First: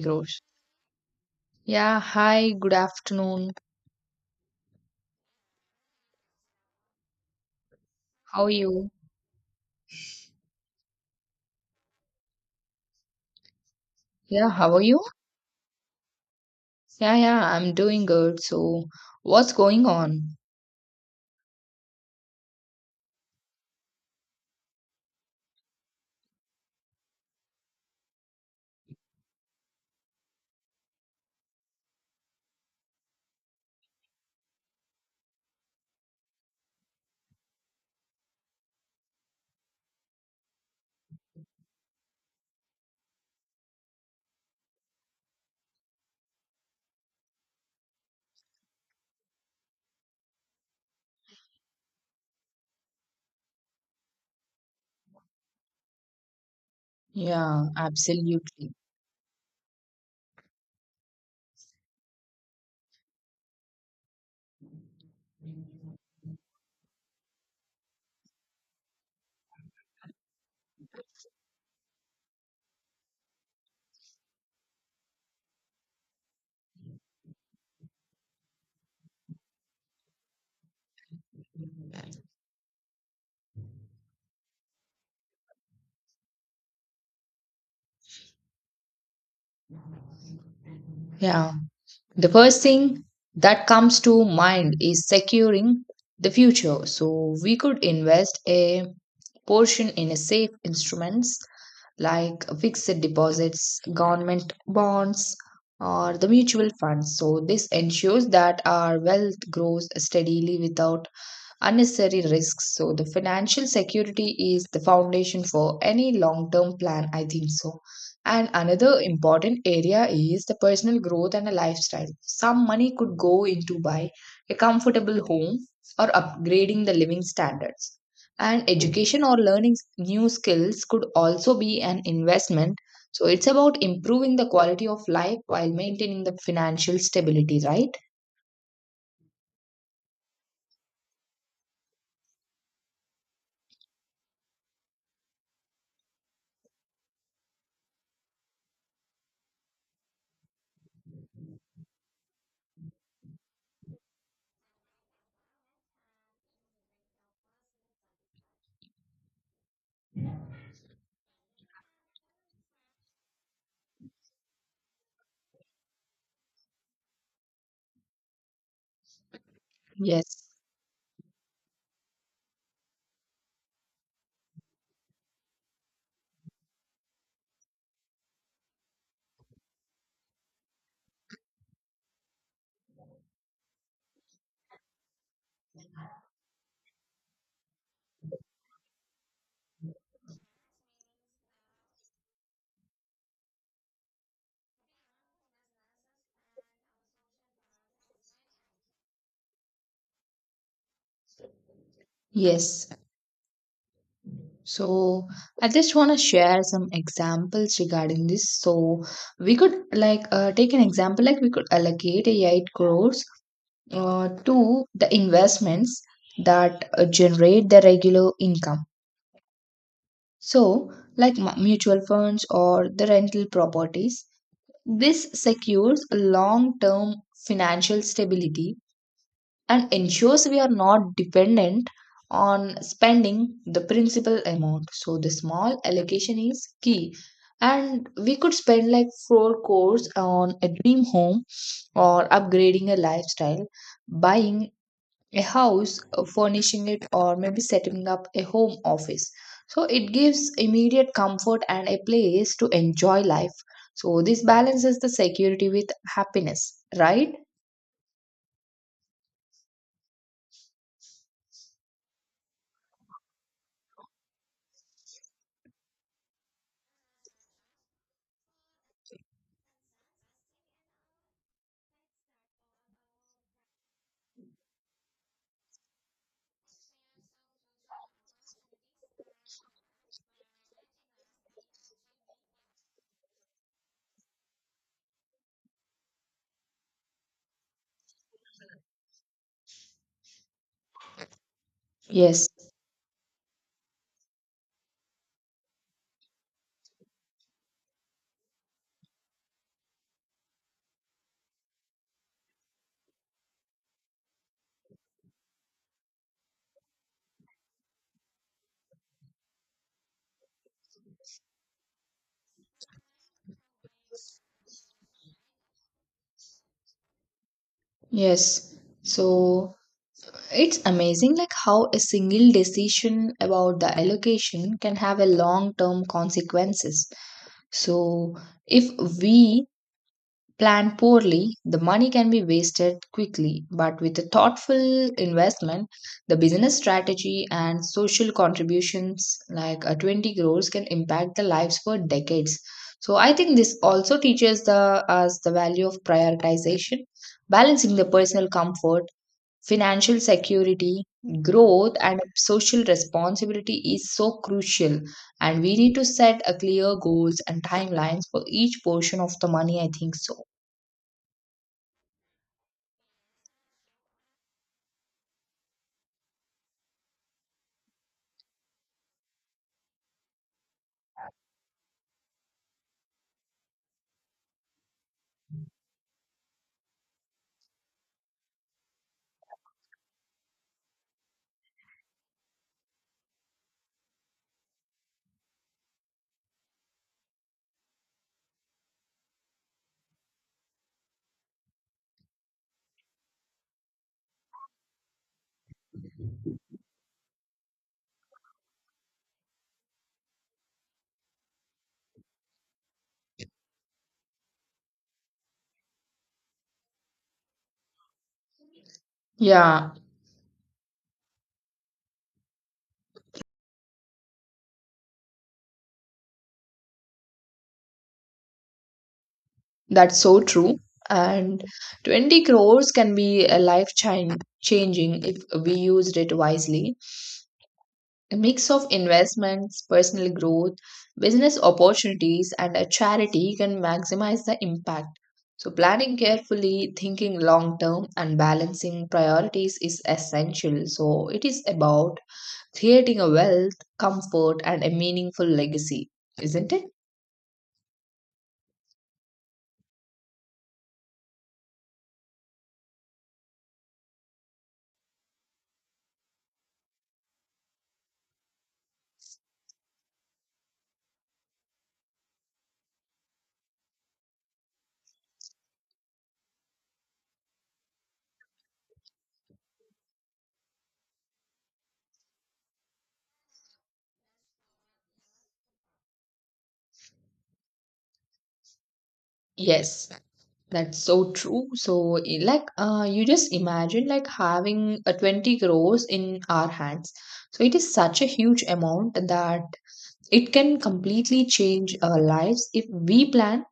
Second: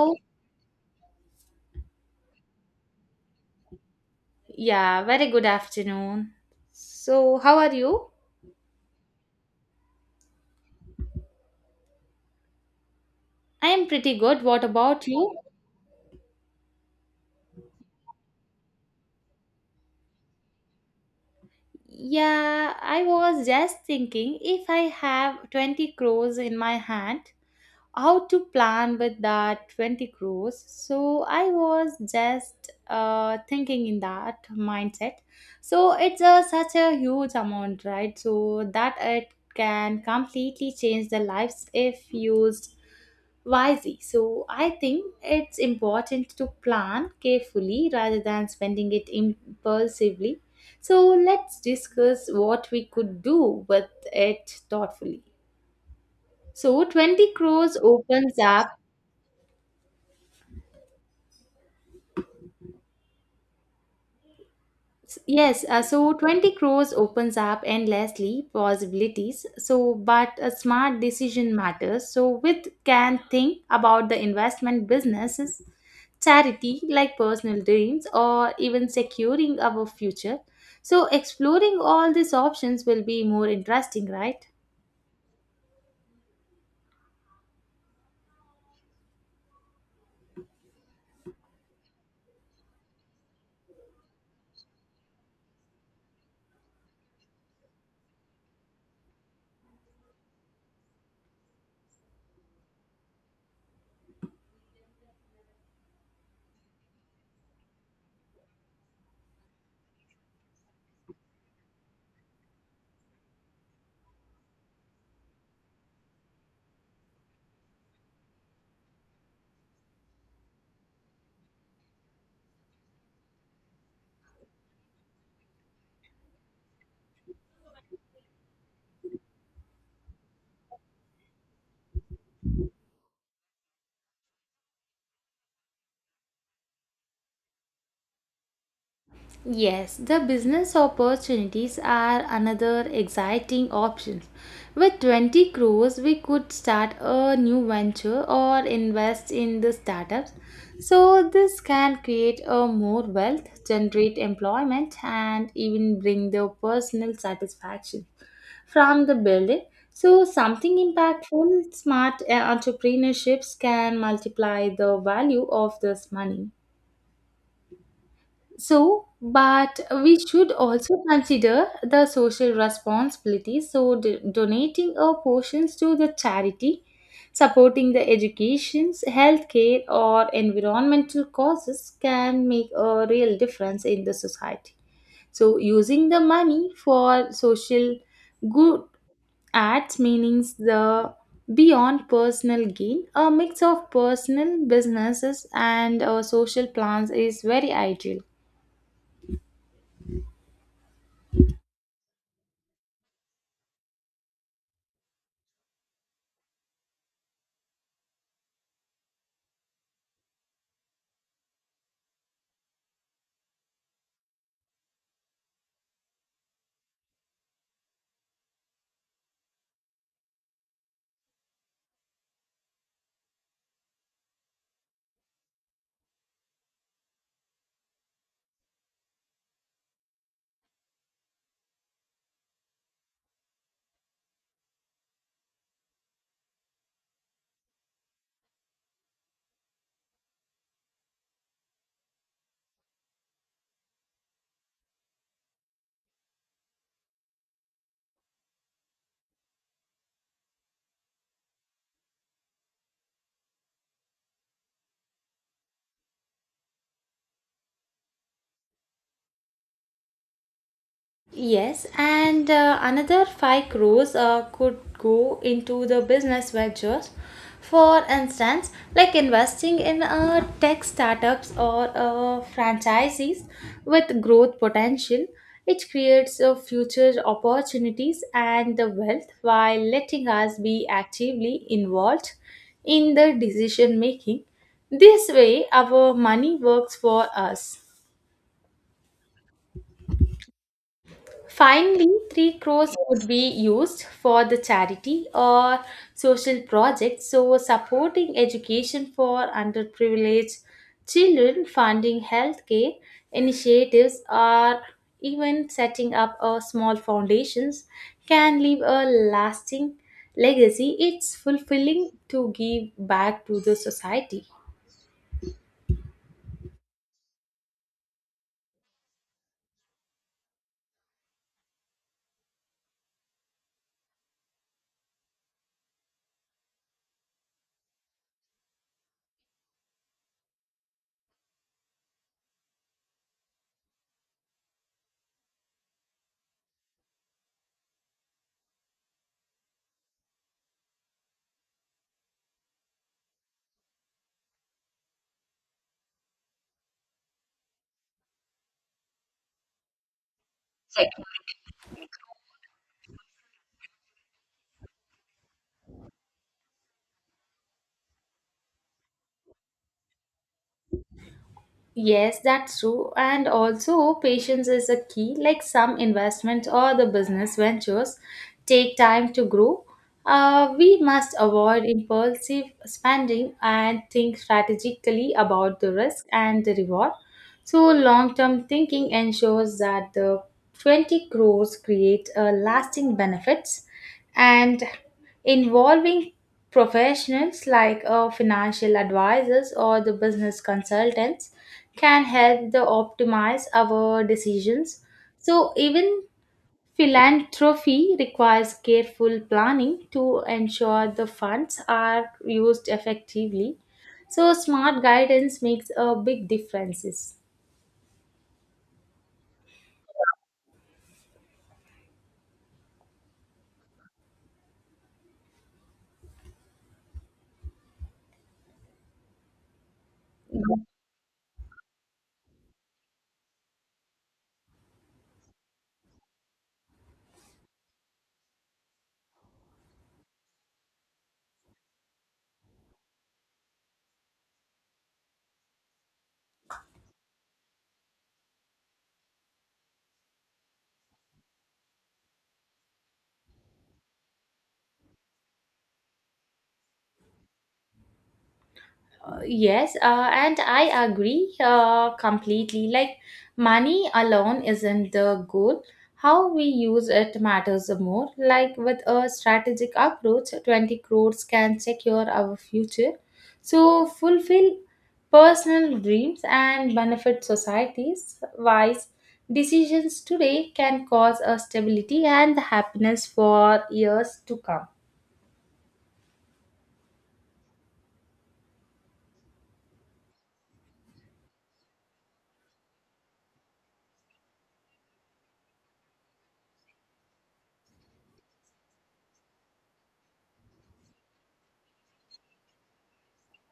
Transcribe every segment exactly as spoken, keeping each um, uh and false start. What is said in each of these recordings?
Oh, Grows. Yeah, hi, good afternoon. yeah, very good afternoon. So, how are you? How are you? I am pretty good. Yeah, What how are you? about you? Yeah, yeah, I'm doing good. So, what's going on? Yeah, I was just thinking if I have twenty crores in my hand, how to plan with that twenty crores. So I was just uh, thinking in that mindset. So it's a, such a huge amount, right? So that it can completely change the lives if used wisely. So I think it's important to plan carefully rather than spending it impulsively. So let's discuss what we could do with it thoughtfully. So twenty Yeah, crores opens absolutely. up— S- Yes, uh, so twenty crores opens up endlessly possibilities. So, but a smart decision matters. So, with can think about the investment businesses, charity like personal dreams, or even securing our future. So, exploring all these options will be more interesting, right? Yeah, the first thing that comes to mind is securing the future. So, we could invest a portion in a safe instruments like fixed deposits, government bonds, or the mutual funds. So, this ensures that our wealth grows steadily without unnecessary risks. So, the financial security is the foundation for any long term plan, I think so. And another important area is the personal growth and a lifestyle. Some money could go into buy a comfortable home or upgrading the living standards. And education or learning s- new skills could also be an investment. So it's about improving the quality of life while maintaining the financial stability, right? Yes, the business opportunities are another exciting option. With twenty crores, we could start a new venture or invest in the startups. So, this can create a more wealth, generate employment, and even bring the personal satisfaction from the building. So, something impactful, smart uh, entrepreneurships can multiply the value of this money. So, but we Yes. should also consider the social responsibility. So, d- donating our portions to the charity, supporting the educations, healthcare, or environmental causes can make a real difference in the society. So, using the money for social good acts means the beyond personal gain, a mix of personal businesses and uh, social plans is very ideal. Yes. So I just want to share some examples regarding this. So we could like uh, take an example like we could allocate a eight crores uh, to the investments that uh, generate the regular income. So like mu- mutual funds or the rental properties. This secures long-term financial stability and ensures we are not dependent on spending the principal amount. So the small allocation is key. And we could spend like four crores on a dream home or upgrading a lifestyle, buying a house, uh, furnishing it, or maybe setting up a home office. So it gives immediate comfort and a place to enjoy life. So this balances the security with happiness, right? Yes, and uh, another five crores uh, could go into the business ventures. For instance, like investing in uh, tech startups or uh, franchises with growth potential, it creates uh, future opportunities and the wealth while letting us be actively involved in the decision making. This way, our money works for us. Finally, Yes. three crores could be used for the charity or social projects, so supporting education for underprivileged children, funding healthcare initiatives, or even setting up a small foundations can leave a lasting legacy. It's fulfilling to give back to the society. Yes. So it's amazing like how a single decision about the allocation can have a long-term consequences. So if we plan poorly, the money can be wasted quickly, but with a thoughtful investment, the business strategy and social contributions like a twenty crores can impact the lives for decades. So I think this also teaches the us the value of prioritization balancing the personal comfort financial security, growth, and social responsibility is so crucial. And we need to set a clear goals and timelines for each portion of the money. I think so. Yes, that's true. And also, patience is a key. Like some investments or the business ventures take time to grow. Uh, we must avoid impulsive spending and think strategically about the risk and the reward. So, long term thinking ensures that the twenty crores create a lasting benefits, and involving professionals like uh, financial advisors or the business consultants can help the optimize our decisions. So even philanthropy requires careful planning to ensure the funds are used effectively. So smart guidance makes a big differences. Yeah, that's so true. And twenty crores can be a life chan- changing if we used it wisely. A mix of investments, personal growth, business opportunities, and a charity can maximize the impact. So, planning carefully, thinking long term, and balancing priorities is essential. So, it is about creating a wealth, comfort, and a meaningful legacy, isn't it? Uh, yes, uh, and I agree uh, completely. Like, money alone isn't the goal. How we use it matters more. Like, with a strategic approach, twenty crores can secure our future. So, fulfill personal dreams and benefit societies. Wise decisions today can cause a stability and happiness for years to come. Yes, that's so true. So, i- like, uh, you just imagine like having a twenty crores in our hands. So, it is such a huge amount that it can completely change our lives if we plan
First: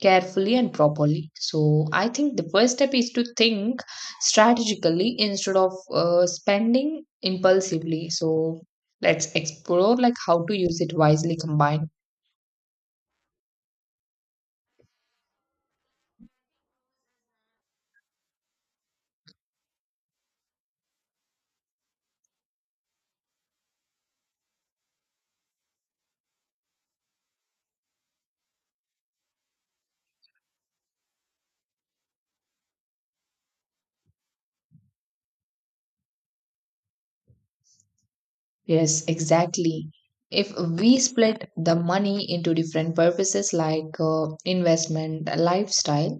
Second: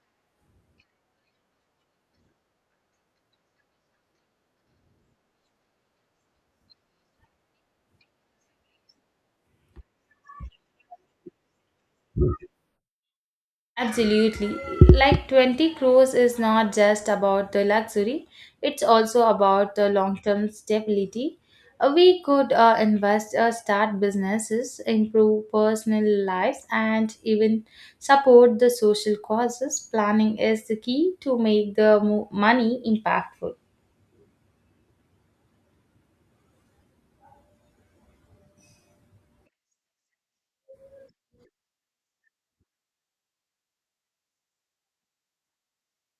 carefully and properly. So, I think the first step is to think strategically instead of uh, spending impulsively. So, let's explore like how to use it wisely combined. Absolutely. Like twenty crores is not just about the luxury, it's also about the long term stability. Uh, We could uh, invest, uh, start businesses, improve personal lives, and even support the social causes. Planning is the key to make the mo- money impactful. Yes, exactly. If we split the money into different purposes like uh, investment, lifestyle,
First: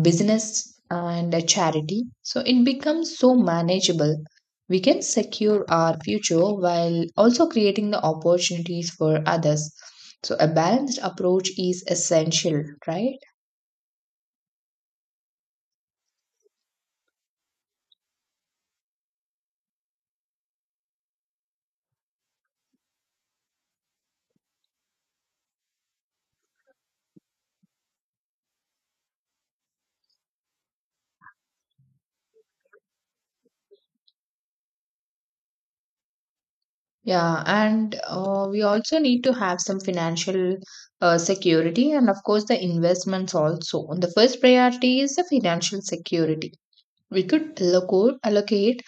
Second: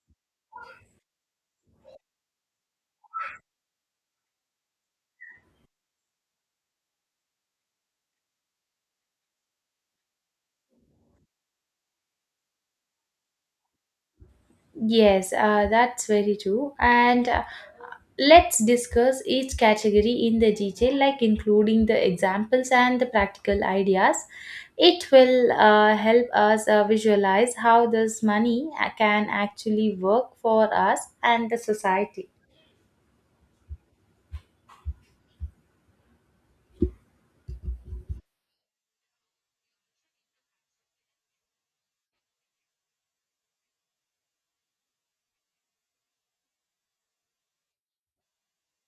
business and a charity, so it becomes so manageable. We can secure our future while also creating the opportunities for others. So a balanced approach is essential, right? Yes, uh, that's very true. And uh, let's discuss each category in the detail, like including the examples and the practical ideas. It will uh, help us uh, visualize how this money uh, can actually work for us and the society. Yeah, and uh, we also need to have some financial uh, security and of course the investments also. And the first priority is the financial security. We could alloco- allocate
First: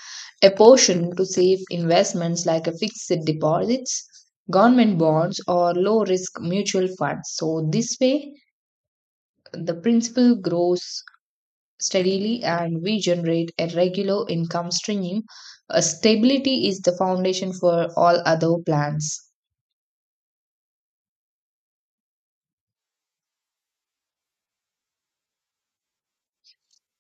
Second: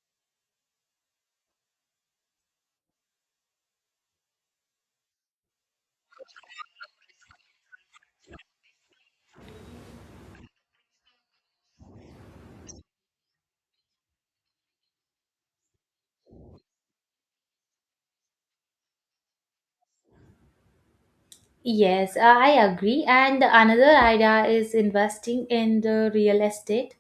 a portion to safe investments like a fixed deposits, government bonds, or low risk mutual funds. So, this way, the principal grows steadily and we generate a regular income stream. Uh, stability is the foundation for all other plans. Yes, uh, I agree. And another idea is investing in the real estate.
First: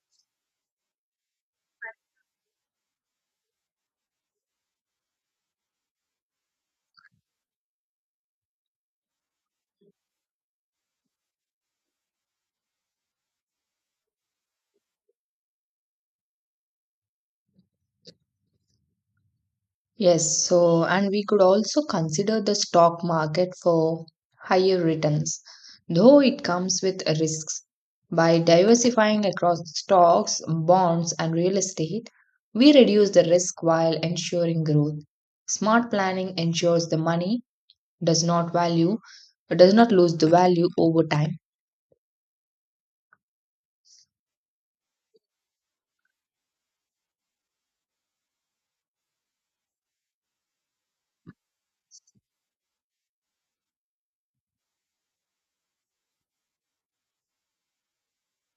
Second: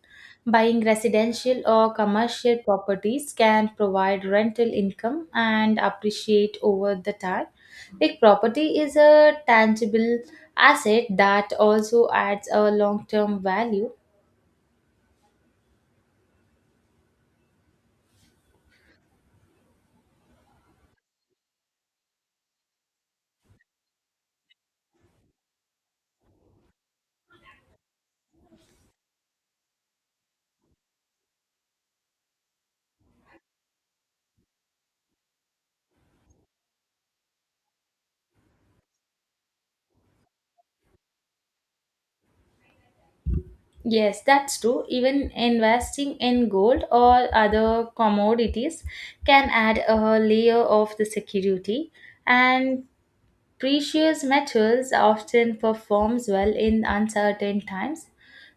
Buying residential or commercial properties can provide rental income and appreciate over the time. Like property is a tangible asset that also adds a long-term value. Yes, so and we could also consider the stock market for higher returns, though it comes with risks. By diversifying across stocks, bonds, and real estate, we reduce the risk while ensuring growth. Smart planning ensures the money does not value does not lose the value over time. Yes, that's true. Even investing in gold or other commodities can add a layer of the security, and precious metals often performs well in uncertain times.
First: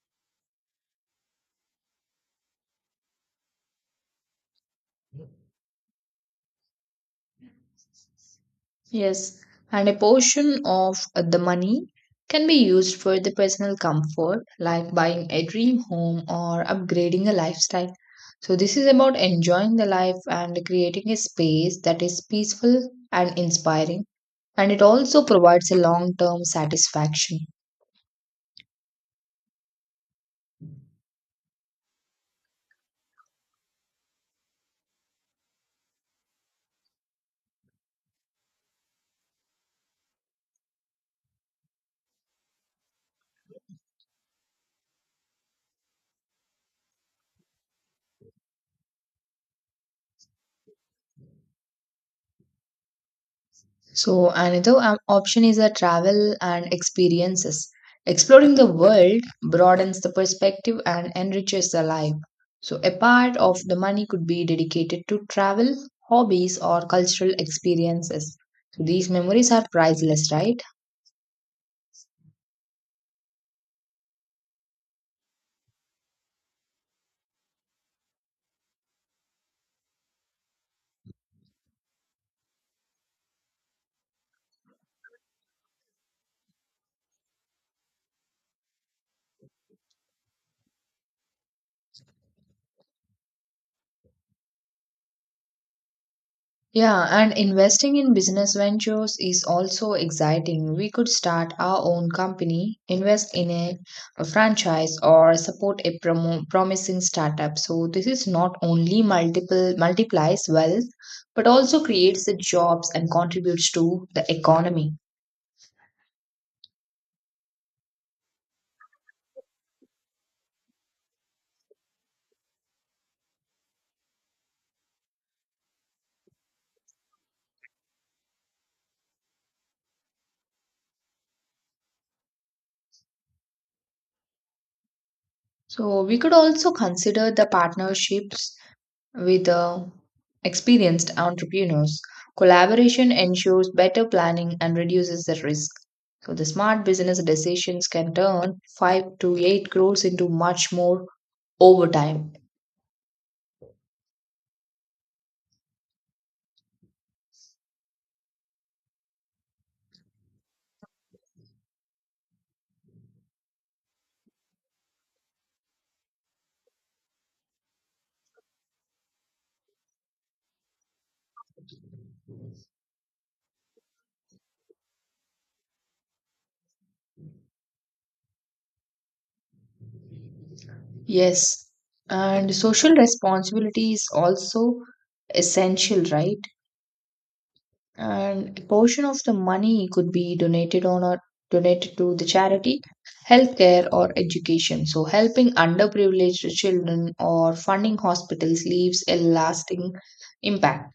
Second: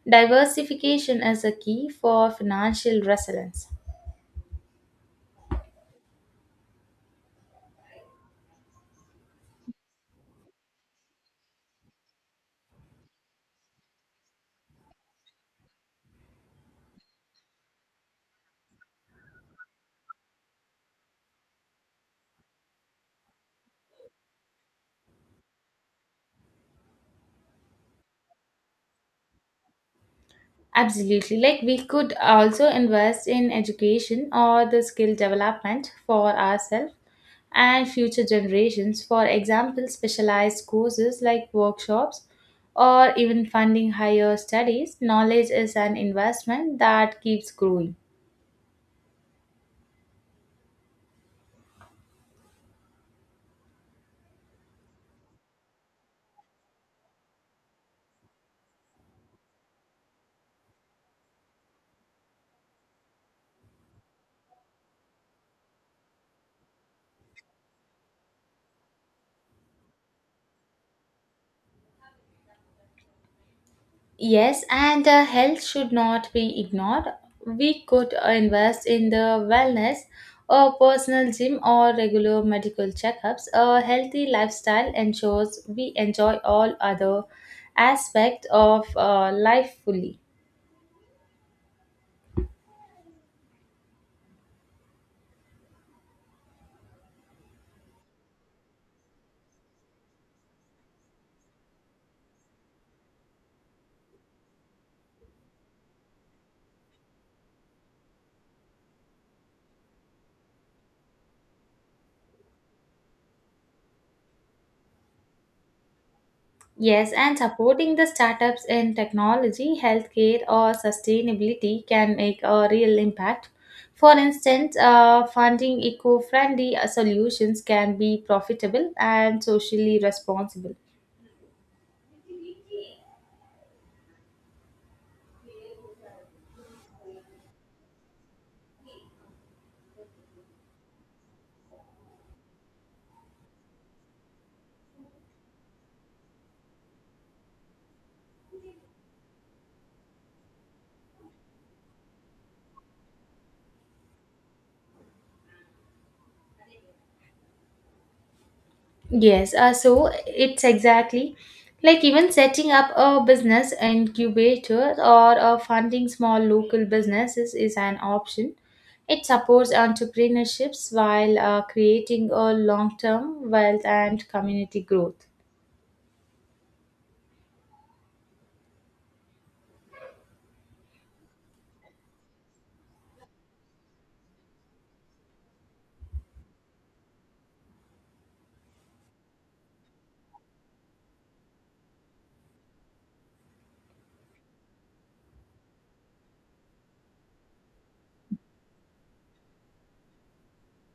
Diversification is a key for financial resilience. Yes, and a portion of uh, the money can be used for the personal comfort, like buying a dream home or upgrading a lifestyle. So, this is about enjoying the life and creating a space that is peaceful and inspiring, and it also provides a long term satisfaction. Absolutely. Like we could also invest in education or the skill development for ourselves and future generations. For example, specialized courses like workshops or even funding higher studies. Knowledge is an investment that keeps growing. So, another op- option is a travel and experiences. Exploring the world broadens the perspective and enriches the life. So, a part of the money could be dedicated to travel, hobbies, or cultural experiences. So, these memories are priceless, right? Yes, and uh, health should not be ignored. We could uh, invest in the wellness, a personal gym or regular medical checkups. A healthy lifestyle ensures we enjoy all other aspects of uh, life fully. Yeah, and investing in business ventures is also exciting. We could start our own company, invest in a, a franchise, or support a promo- promising startup. So this is not only multiple multiplies wealth, but also creates the jobs and contributes to the economy. Yes, and supporting the startups in technology, healthcare, or sustainability can make a real impact. For instance, uh, funding eco friendly solutions can be profitable and socially responsible. So we could also consider the partnerships with uh, experienced entrepreneurs. Collaboration ensures better planning and reduces the risk. So, the smart business decisions can turn five to eight crores into much more over time. Yes, uh, so it's exactly like even setting up a business incubator or uh, funding small local businesses is an option. It supports entrepreneurships while uh, creating a long term wealth and community growth. Yes, and social responsibility is also essential, right? And a portion of the money could be donated on or donated to the charity, healthcare, or education. So helping underprivileged children or funding hospitals leaves a lasting impact.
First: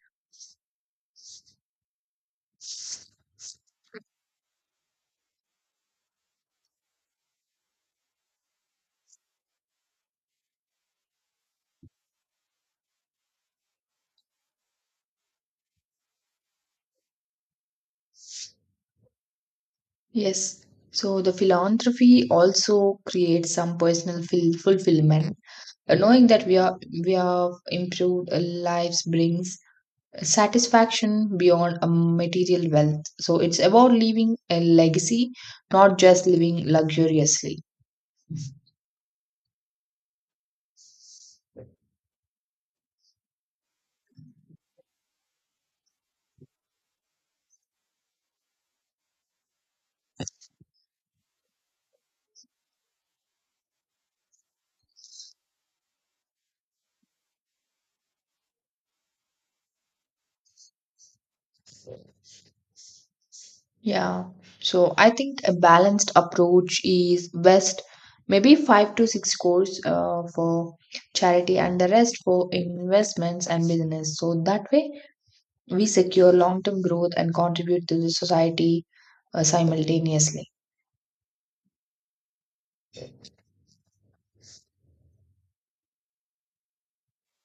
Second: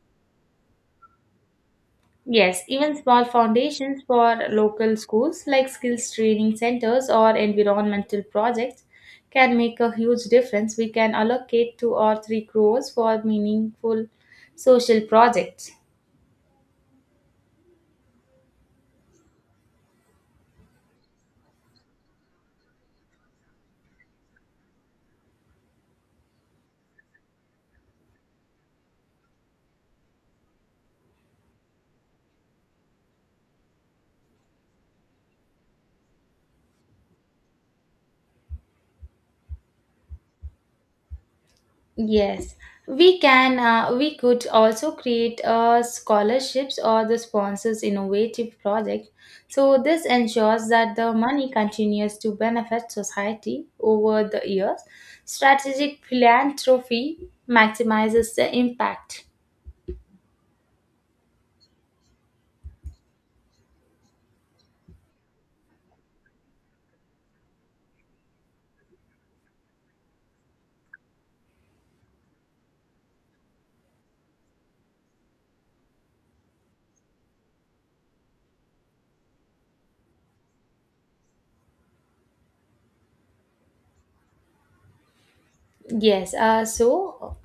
Yes, even small foundations for local schools like skills training centers or environmental projects can make a huge difference. We can allocate two or three crores for meaningful social projects. Yes. So the philanthropy also creates some personal fil- fulfillment. Uh, knowing that we are we have improved uh, lives brings satisfaction beyond a material wealth. So it's about leaving a legacy, not just living luxuriously. Yes, we can. Uh, we could also create uh, scholarships or the sponsors innovative project. So this ensures that the money continues to benefit society over the years. Strategic philanthropy maximizes the impact. Yeah. So I think a balanced approach is best. Maybe five to six crores uh, for charity and the rest for investments and business. So that way we secure long term growth and contribute to the society uh, simultaneously. Yes, uh, so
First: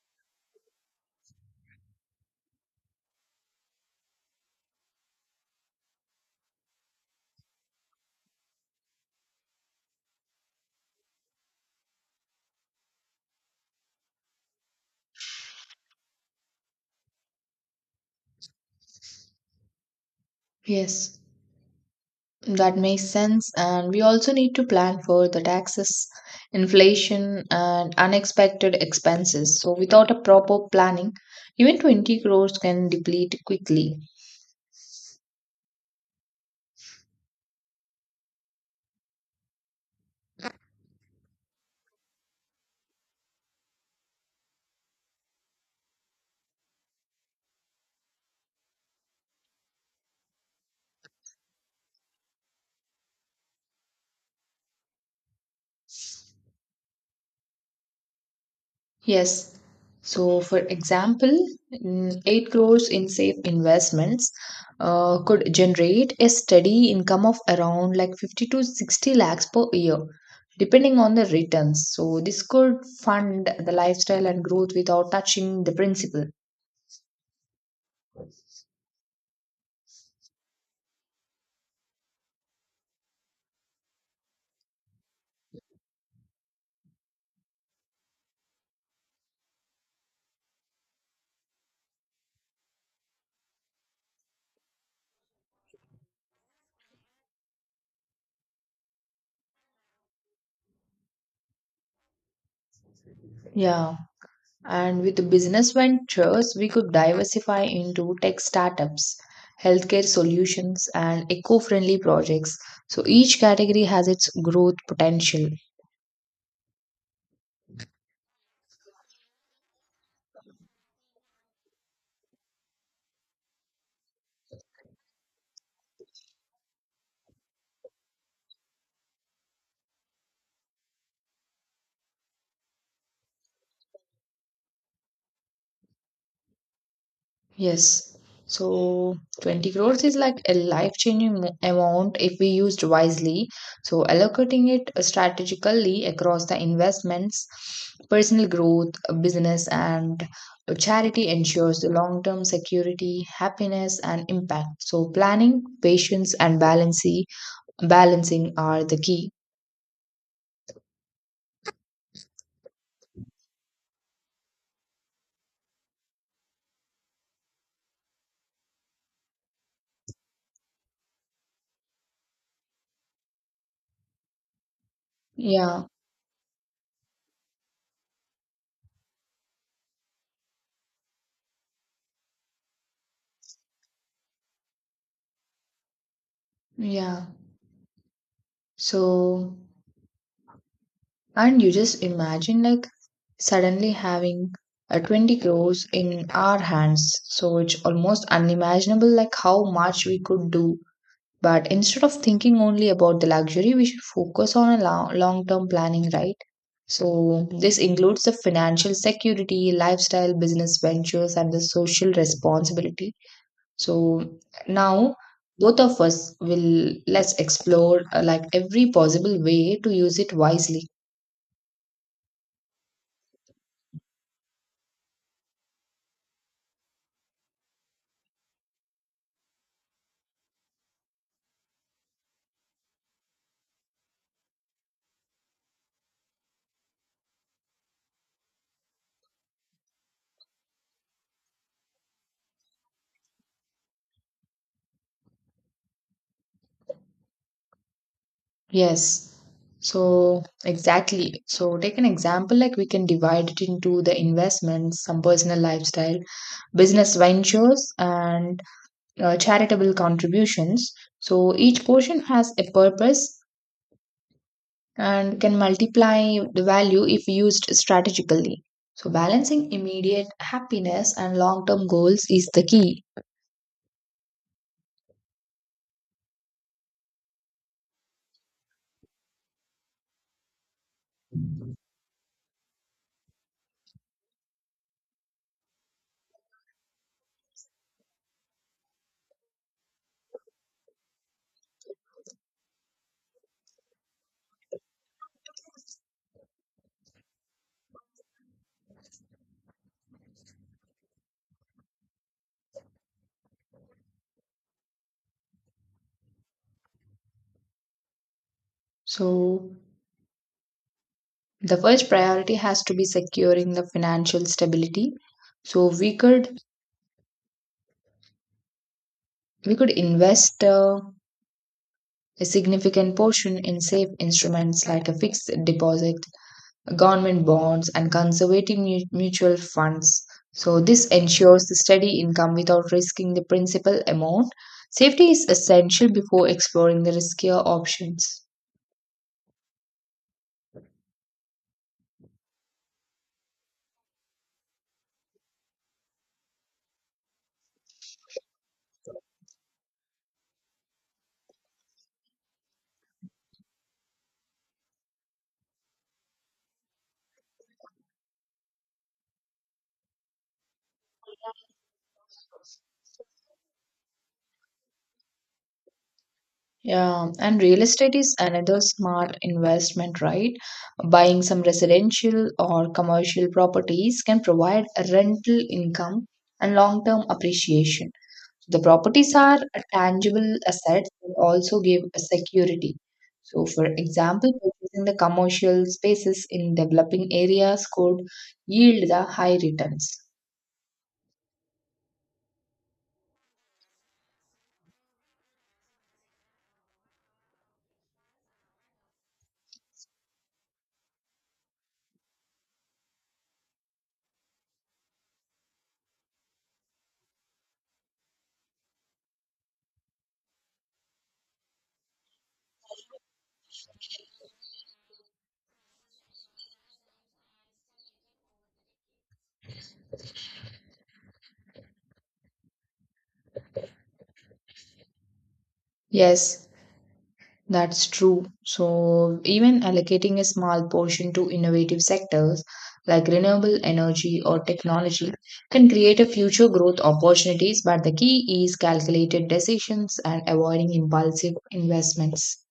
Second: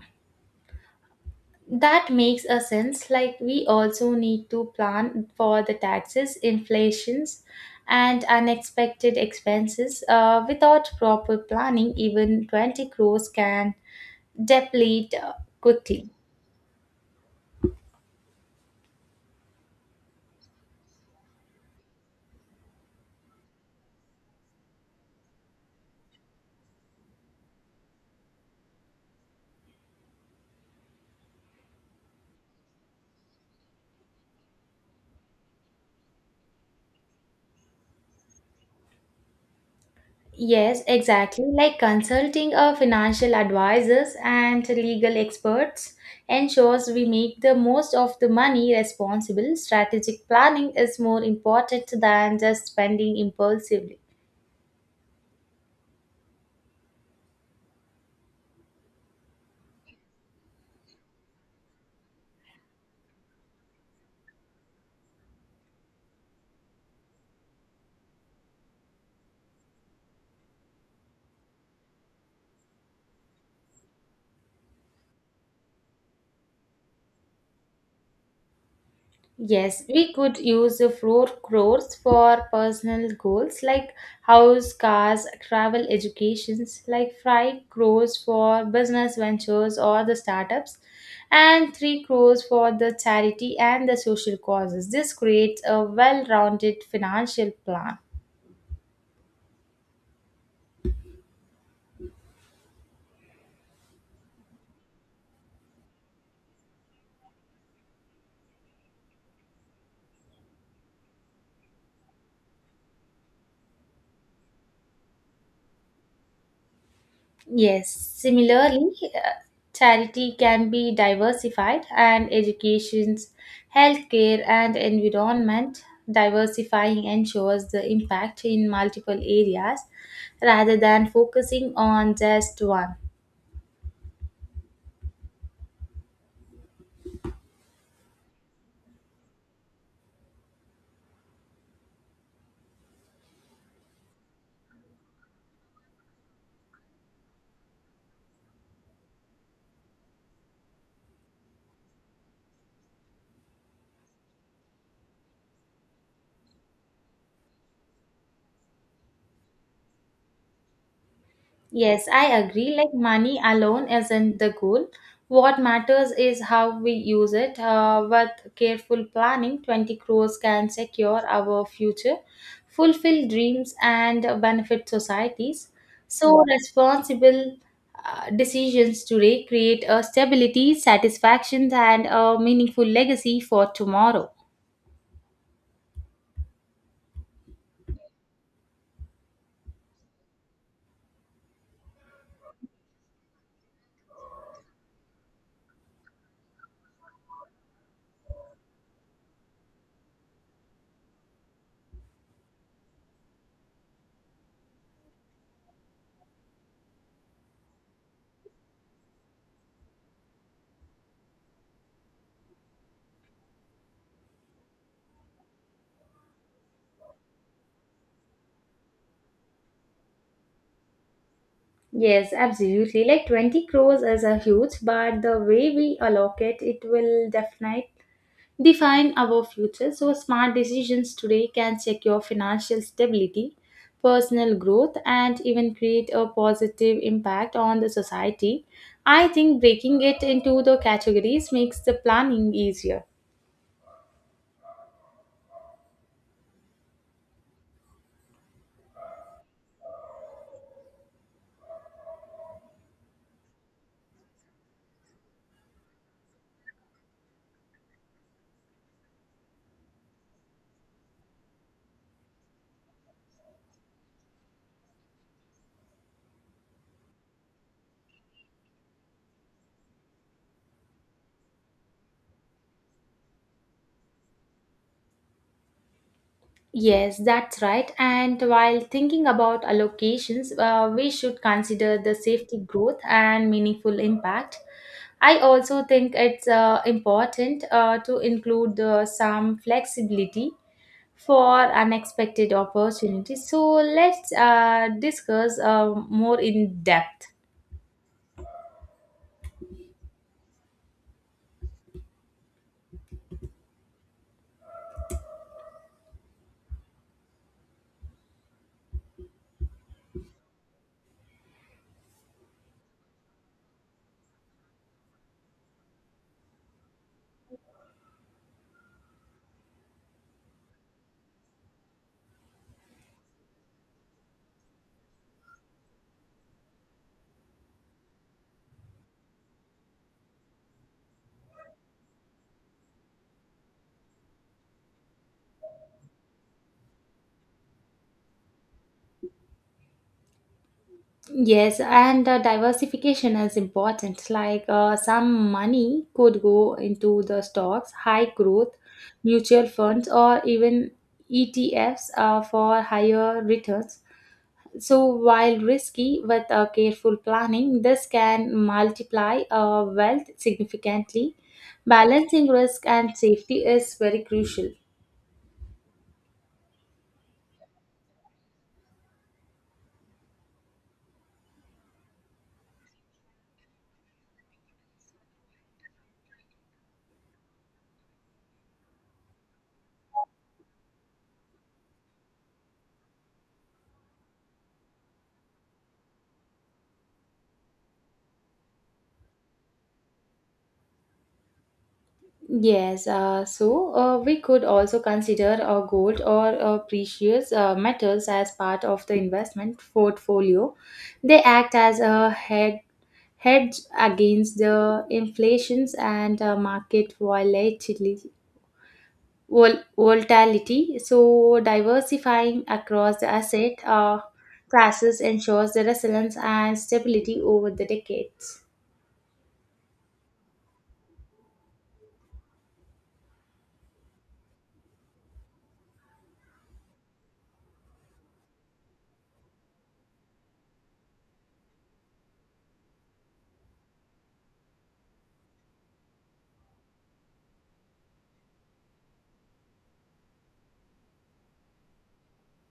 that makes a sense. Like we also need to plan for the taxes, inflations, and unexpected expenses. Uh, without proper planning, even twenty crores can deplete uh, quickly. Yes. That makes sense. And we also need to plan for the taxes, inflation, and unexpected expenses. So, without a proper planning, even twenty crores can deplete quickly. Yes, exactly. Like consulting our financial advisors and legal experts ensures we make the most of the money responsible. Strategic planning is more important than just spending impulsively. Yes. So, for example, mm, eight crores in safe investments uh, could generate a steady income of around like fifty to sixty lakhs per year, depending on the returns. So, this could fund the lifestyle and growth without touching the principal. Yes, we could use the four crores for personal goals like house, cars, travel, educations, like five crores for business ventures or the startups, and three crores for the charity and the social causes. This creates a well-rounded financial plan. Yeah. And with business ventures, we could diversify into tech startups, healthcare solutions, and eco friendly projects. So each category has its growth potential. Yes, similarly, uh, charity can be diversified, and education's healthcare and environment, diversifying ensures the impact in multiple areas rather than focusing on just one. Yes. So twenty crores is like a life-changing mo- amount if we used wisely. So allocating it strategically across the investments, personal growth, business, and charity ensures the long-term security, happiness, and impact. So planning, patience, and balancing balancing are the key. Yes, I agree. Like money alone isn't the goal. What matters is how we use it. Uh, with careful planning, twenty crores can secure our future, fulfill dreams, and benefit societies. Yeah, So, yeah, responsible uh, decisions today create a stability, satisfaction, and a meaningful legacy for tomorrow. yeah. So and you just imagine like suddenly having uh, twenty crores in our hands. So it's almost unimaginable like how much we could do. But instead of thinking only about the luxury, we should focus on a long-term planning, right? So this includes the financial security, lifestyle, business ventures, and the social responsibility. So now both of us will let's explore uh, like every possible way to use it wisely. Yes, absolutely. Like twenty crores is a huge, but the way we allocate it will definitely define our future. So smart decisions today can secure financial stability, personal growth, and even create a positive impact on the society. I think breaking it into the categories makes the planning easier. Yes. So, exactly. So, take an example like we can divide it into the investments, some personal lifestyle, business ventures, and uh, charitable contributions. So, each portion has a purpose and can multiply the value if used strategically. So, balancing immediate happiness and long term goals is the key. Yes, that's right. And while thinking about allocations, uh, we should consider the safety growth and meaningful impact. I also think it's uh, important uh, to include uh, some flexibility for unexpected opportunities. So let's uh, discuss uh, more in depth. So, the first priority has to be securing the financial stability. So, we could we could invest uh, a significant portion in safe instruments like a fixed deposit, government bonds, and conservative mu- mutual funds. So, this ensures the steady income without risking the principal amount. Safety is essential before exploring the riskier options. Yes, and uh, diversification is important. Like uh, some money could go into the stocks, high growth, mutual funds, or even E T Fs uh, for higher returns. So, while risky with a careful planning, this can multiply uh, wealth significantly. Balancing risk and safety is very crucial. Yeah, and real estate is another smart investment, right? Buying some residential or commercial properties can provide a rental income and long term appreciation. The properties are tangible assets that also give a security. So, for example, purchasing the commercial spaces in developing areas could yield the high returns. Yes, uh, so uh, we could also consider uh, gold or uh, precious uh, metals as part of the investment portfolio. They act as a head, hedge against the inflations and uh, market volatility. Vol- volatility. So diversifying across the asset uh, classes ensures the resilience and stability over the decades. Yes, that's true. So, even allocating a small portion to innovative sectors like renewable energy or technology can create a future growth opportunities, but the key is calculated decisions and avoiding impulsive investments.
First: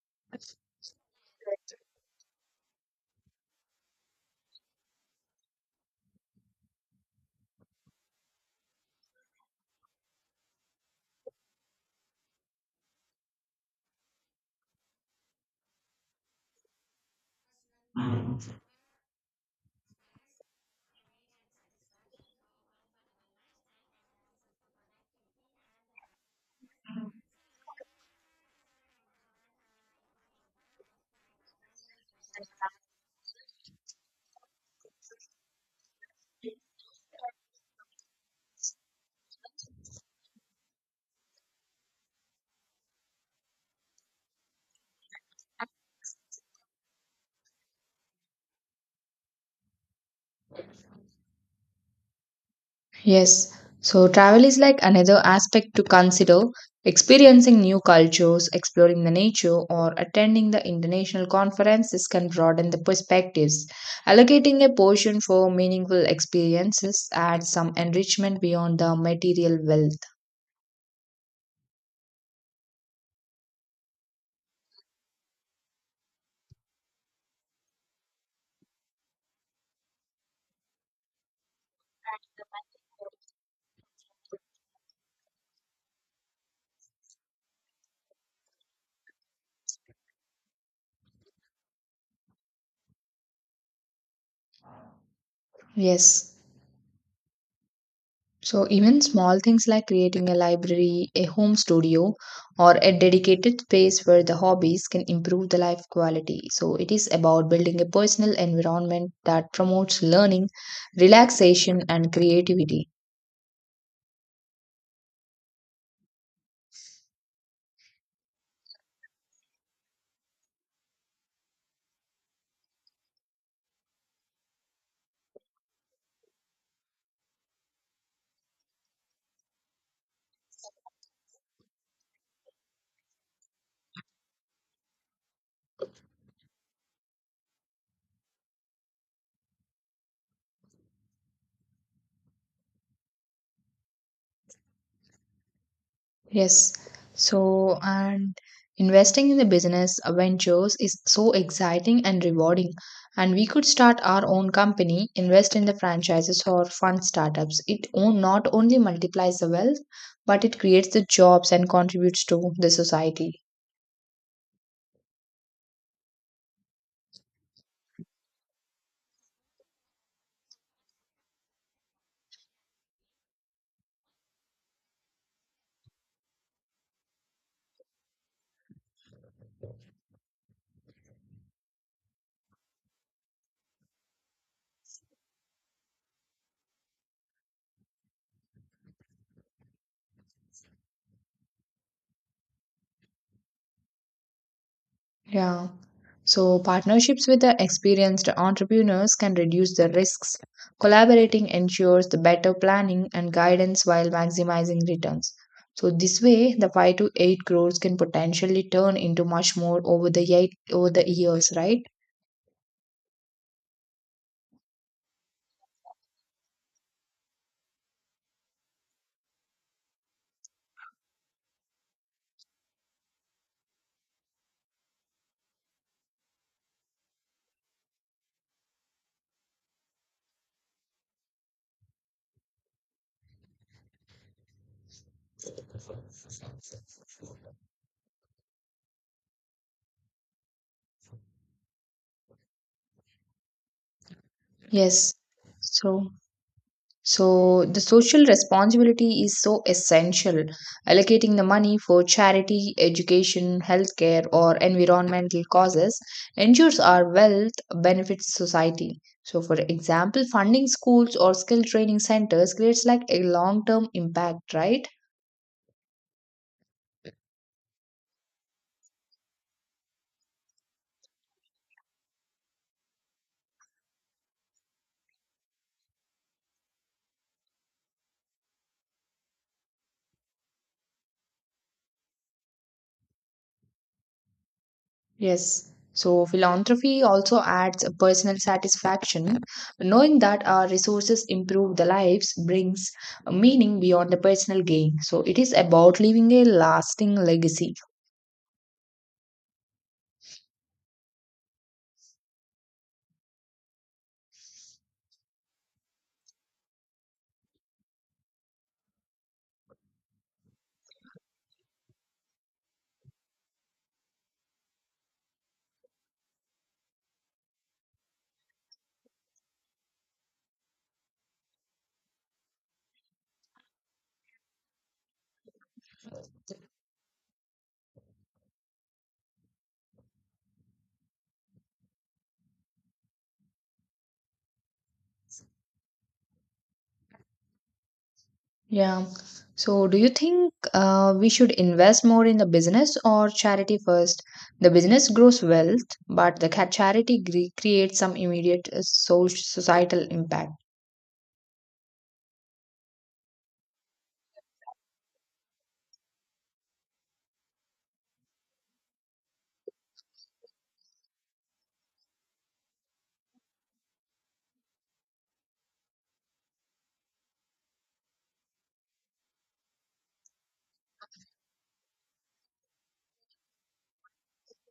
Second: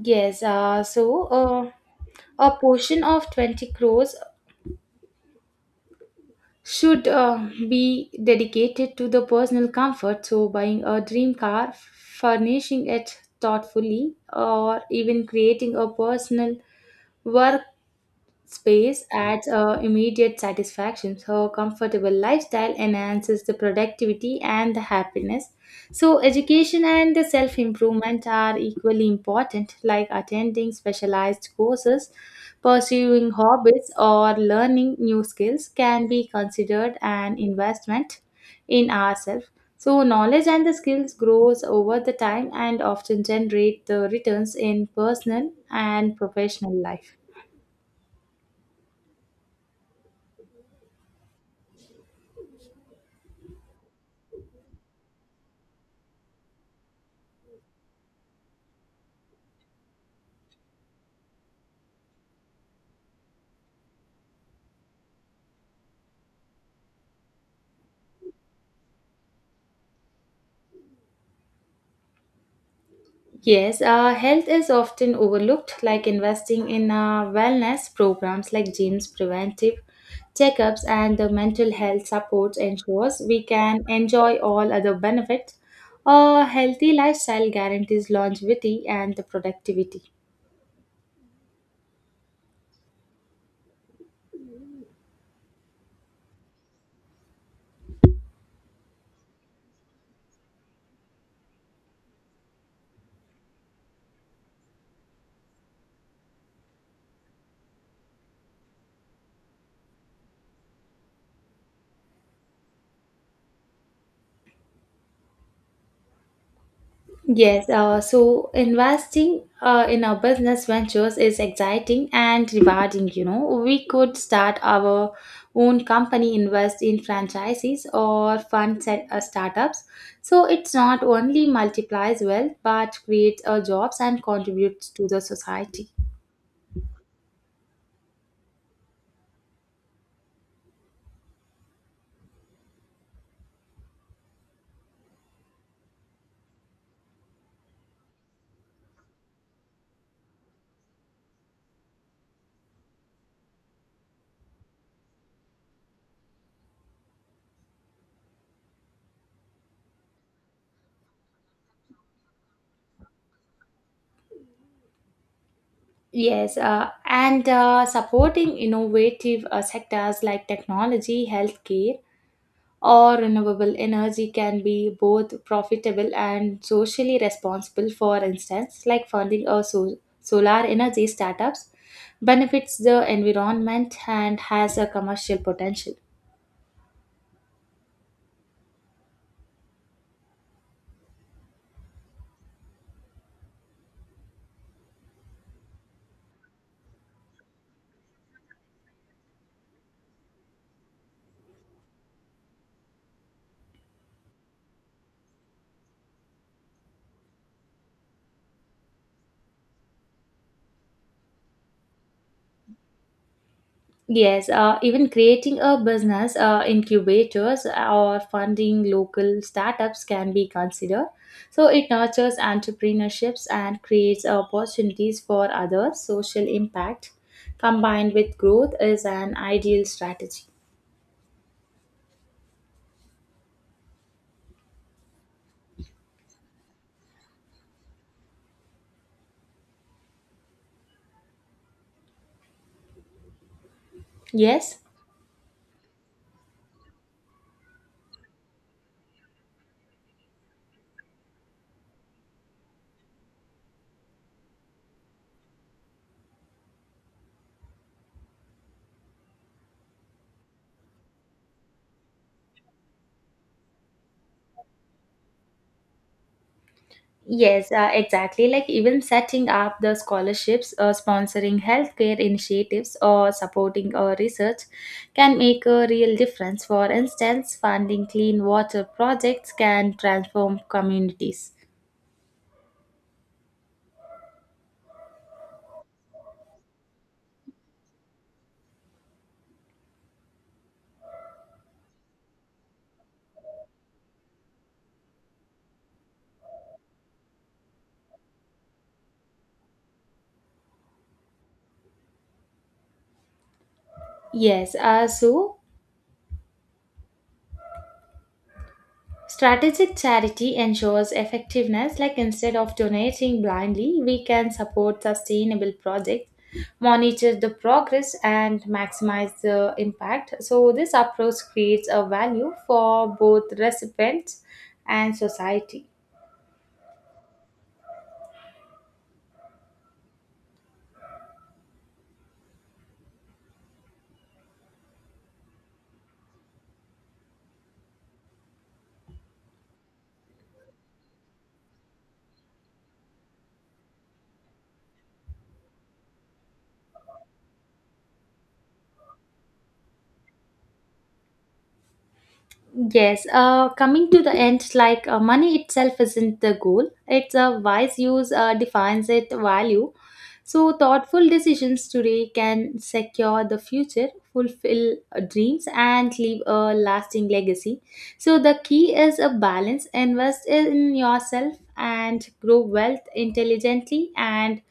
Yes, uh, so uh, a portion of twenty crores should uh, be dedicated to the personal comfort. So, buying a dream car, furnishing it thoughtfully, or even creating a personal work space adds uh, immediate satisfaction. So comfortable lifestyle enhances the productivity and the happiness. So education and the self-improvement are equally important, like attending specialized courses, pursuing hobbies, or learning new skills can be considered an investment in ourselves. So knowledge and the skills grows over the time and often generate the returns in personal and professional life. Yes, so travel is like another aspect to consider. Experiencing new cultures, exploring the nature, or attending the international conferences can broaden the perspectives. Allocating a portion for meaningful experiences adds some enrichment beyond the material wealth. Yes, uh, health is often overlooked, like investing in uh, wellness programs like gyms, preventive checkups, and the mental health supports ensures we can enjoy all other benefits. A healthy lifestyle guarantees longevity and the productivity. Yes. So, even small things like creating a library, a home studio, or a dedicated space where the hobbies can improve the life quality. So, it is about building a personal environment that promotes learning, relaxation, and creativity. Yes, uh, so investing uh, in our business ventures is exciting and rewarding. You know, we could start our own company, invest in franchises or fund set, uh, startups. So it's not only multiplies wealth but creates uh, jobs and contributes to the society. Yes. So, and investing in the business uh, ventures is so exciting and rewarding. And we could start our own company, invest in the franchises or fund startups. It o- not only multiplies the wealth, but it creates the jobs and contributes to the society. Yes, uh, and uh, supporting innovative uh, sectors like technology, healthcare, or renewable energy can be both profitable and socially responsible. For instance, like funding a so- solar energy startups benefits the environment and has a commercial potential. Yeah. So, partnerships with the experienced entrepreneurs can reduce the risks. Collaborating ensures the better planning and guidance while maximizing returns. So, this way, the five to eight crores can potentially turn into much more over the, eight, over the years, right? Yes, uh, even creating a business uh, incubators or funding local startups can be considered. So it nurtures entrepreneurships and creates opportunities for others. Social impact combined with growth is an ideal strategy. Yes, Yes. So, so the social responsibility is so essential. Allocating the money for charity, education, healthcare, or environmental causes ensures our wealth benefits society. So, for example, funding schools or skill training centers creates like a long term impact, right? yes, uh, exactly. Like even setting up the scholarships, uh, sponsoring healthcare initiatives, or supporting uh, research can make a real difference. For instance, funding clean water projects can transform communities. Yes. So philanthropy also adds a personal satisfaction. Knowing that our resources improve the lives brings a meaning beyond the personal gain. So it is about leaving a lasting legacy. Yes, uh, so strategic charity ensures effectiveness, like instead of donating blindly, we can support sustainable projects, monitor the progress, and maximize the impact. So, this approach creates a value for both recipients and society. Yeah. So do you think uh, we should invest more in the business or charity first? The business grows wealth, but the ca- charity gre- creates some immediate uh, social societal impact. Yes, uh, coming to the end, like uh, money itself isn't the goal, it's a wise use uh, defines its value. So, thoughtful decisions today can secure the future, fulfill uh, dreams, and leave a lasting legacy. So, the key is a balance: invest in yourself and grow wealth intelligently, and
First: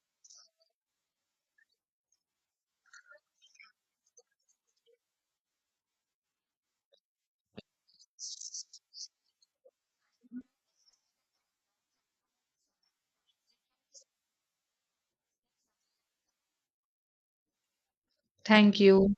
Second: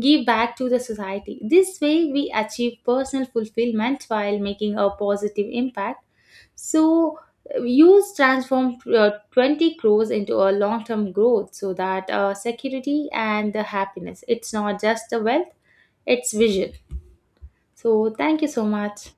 give back to the society. This way, we achieve personal fulfillment while making a positive impact. So, use transform uh, twenty crores into a long term growth so that uh, security and the happiness. It's not just the wealth, its visual. So, thank you so Thank much. you.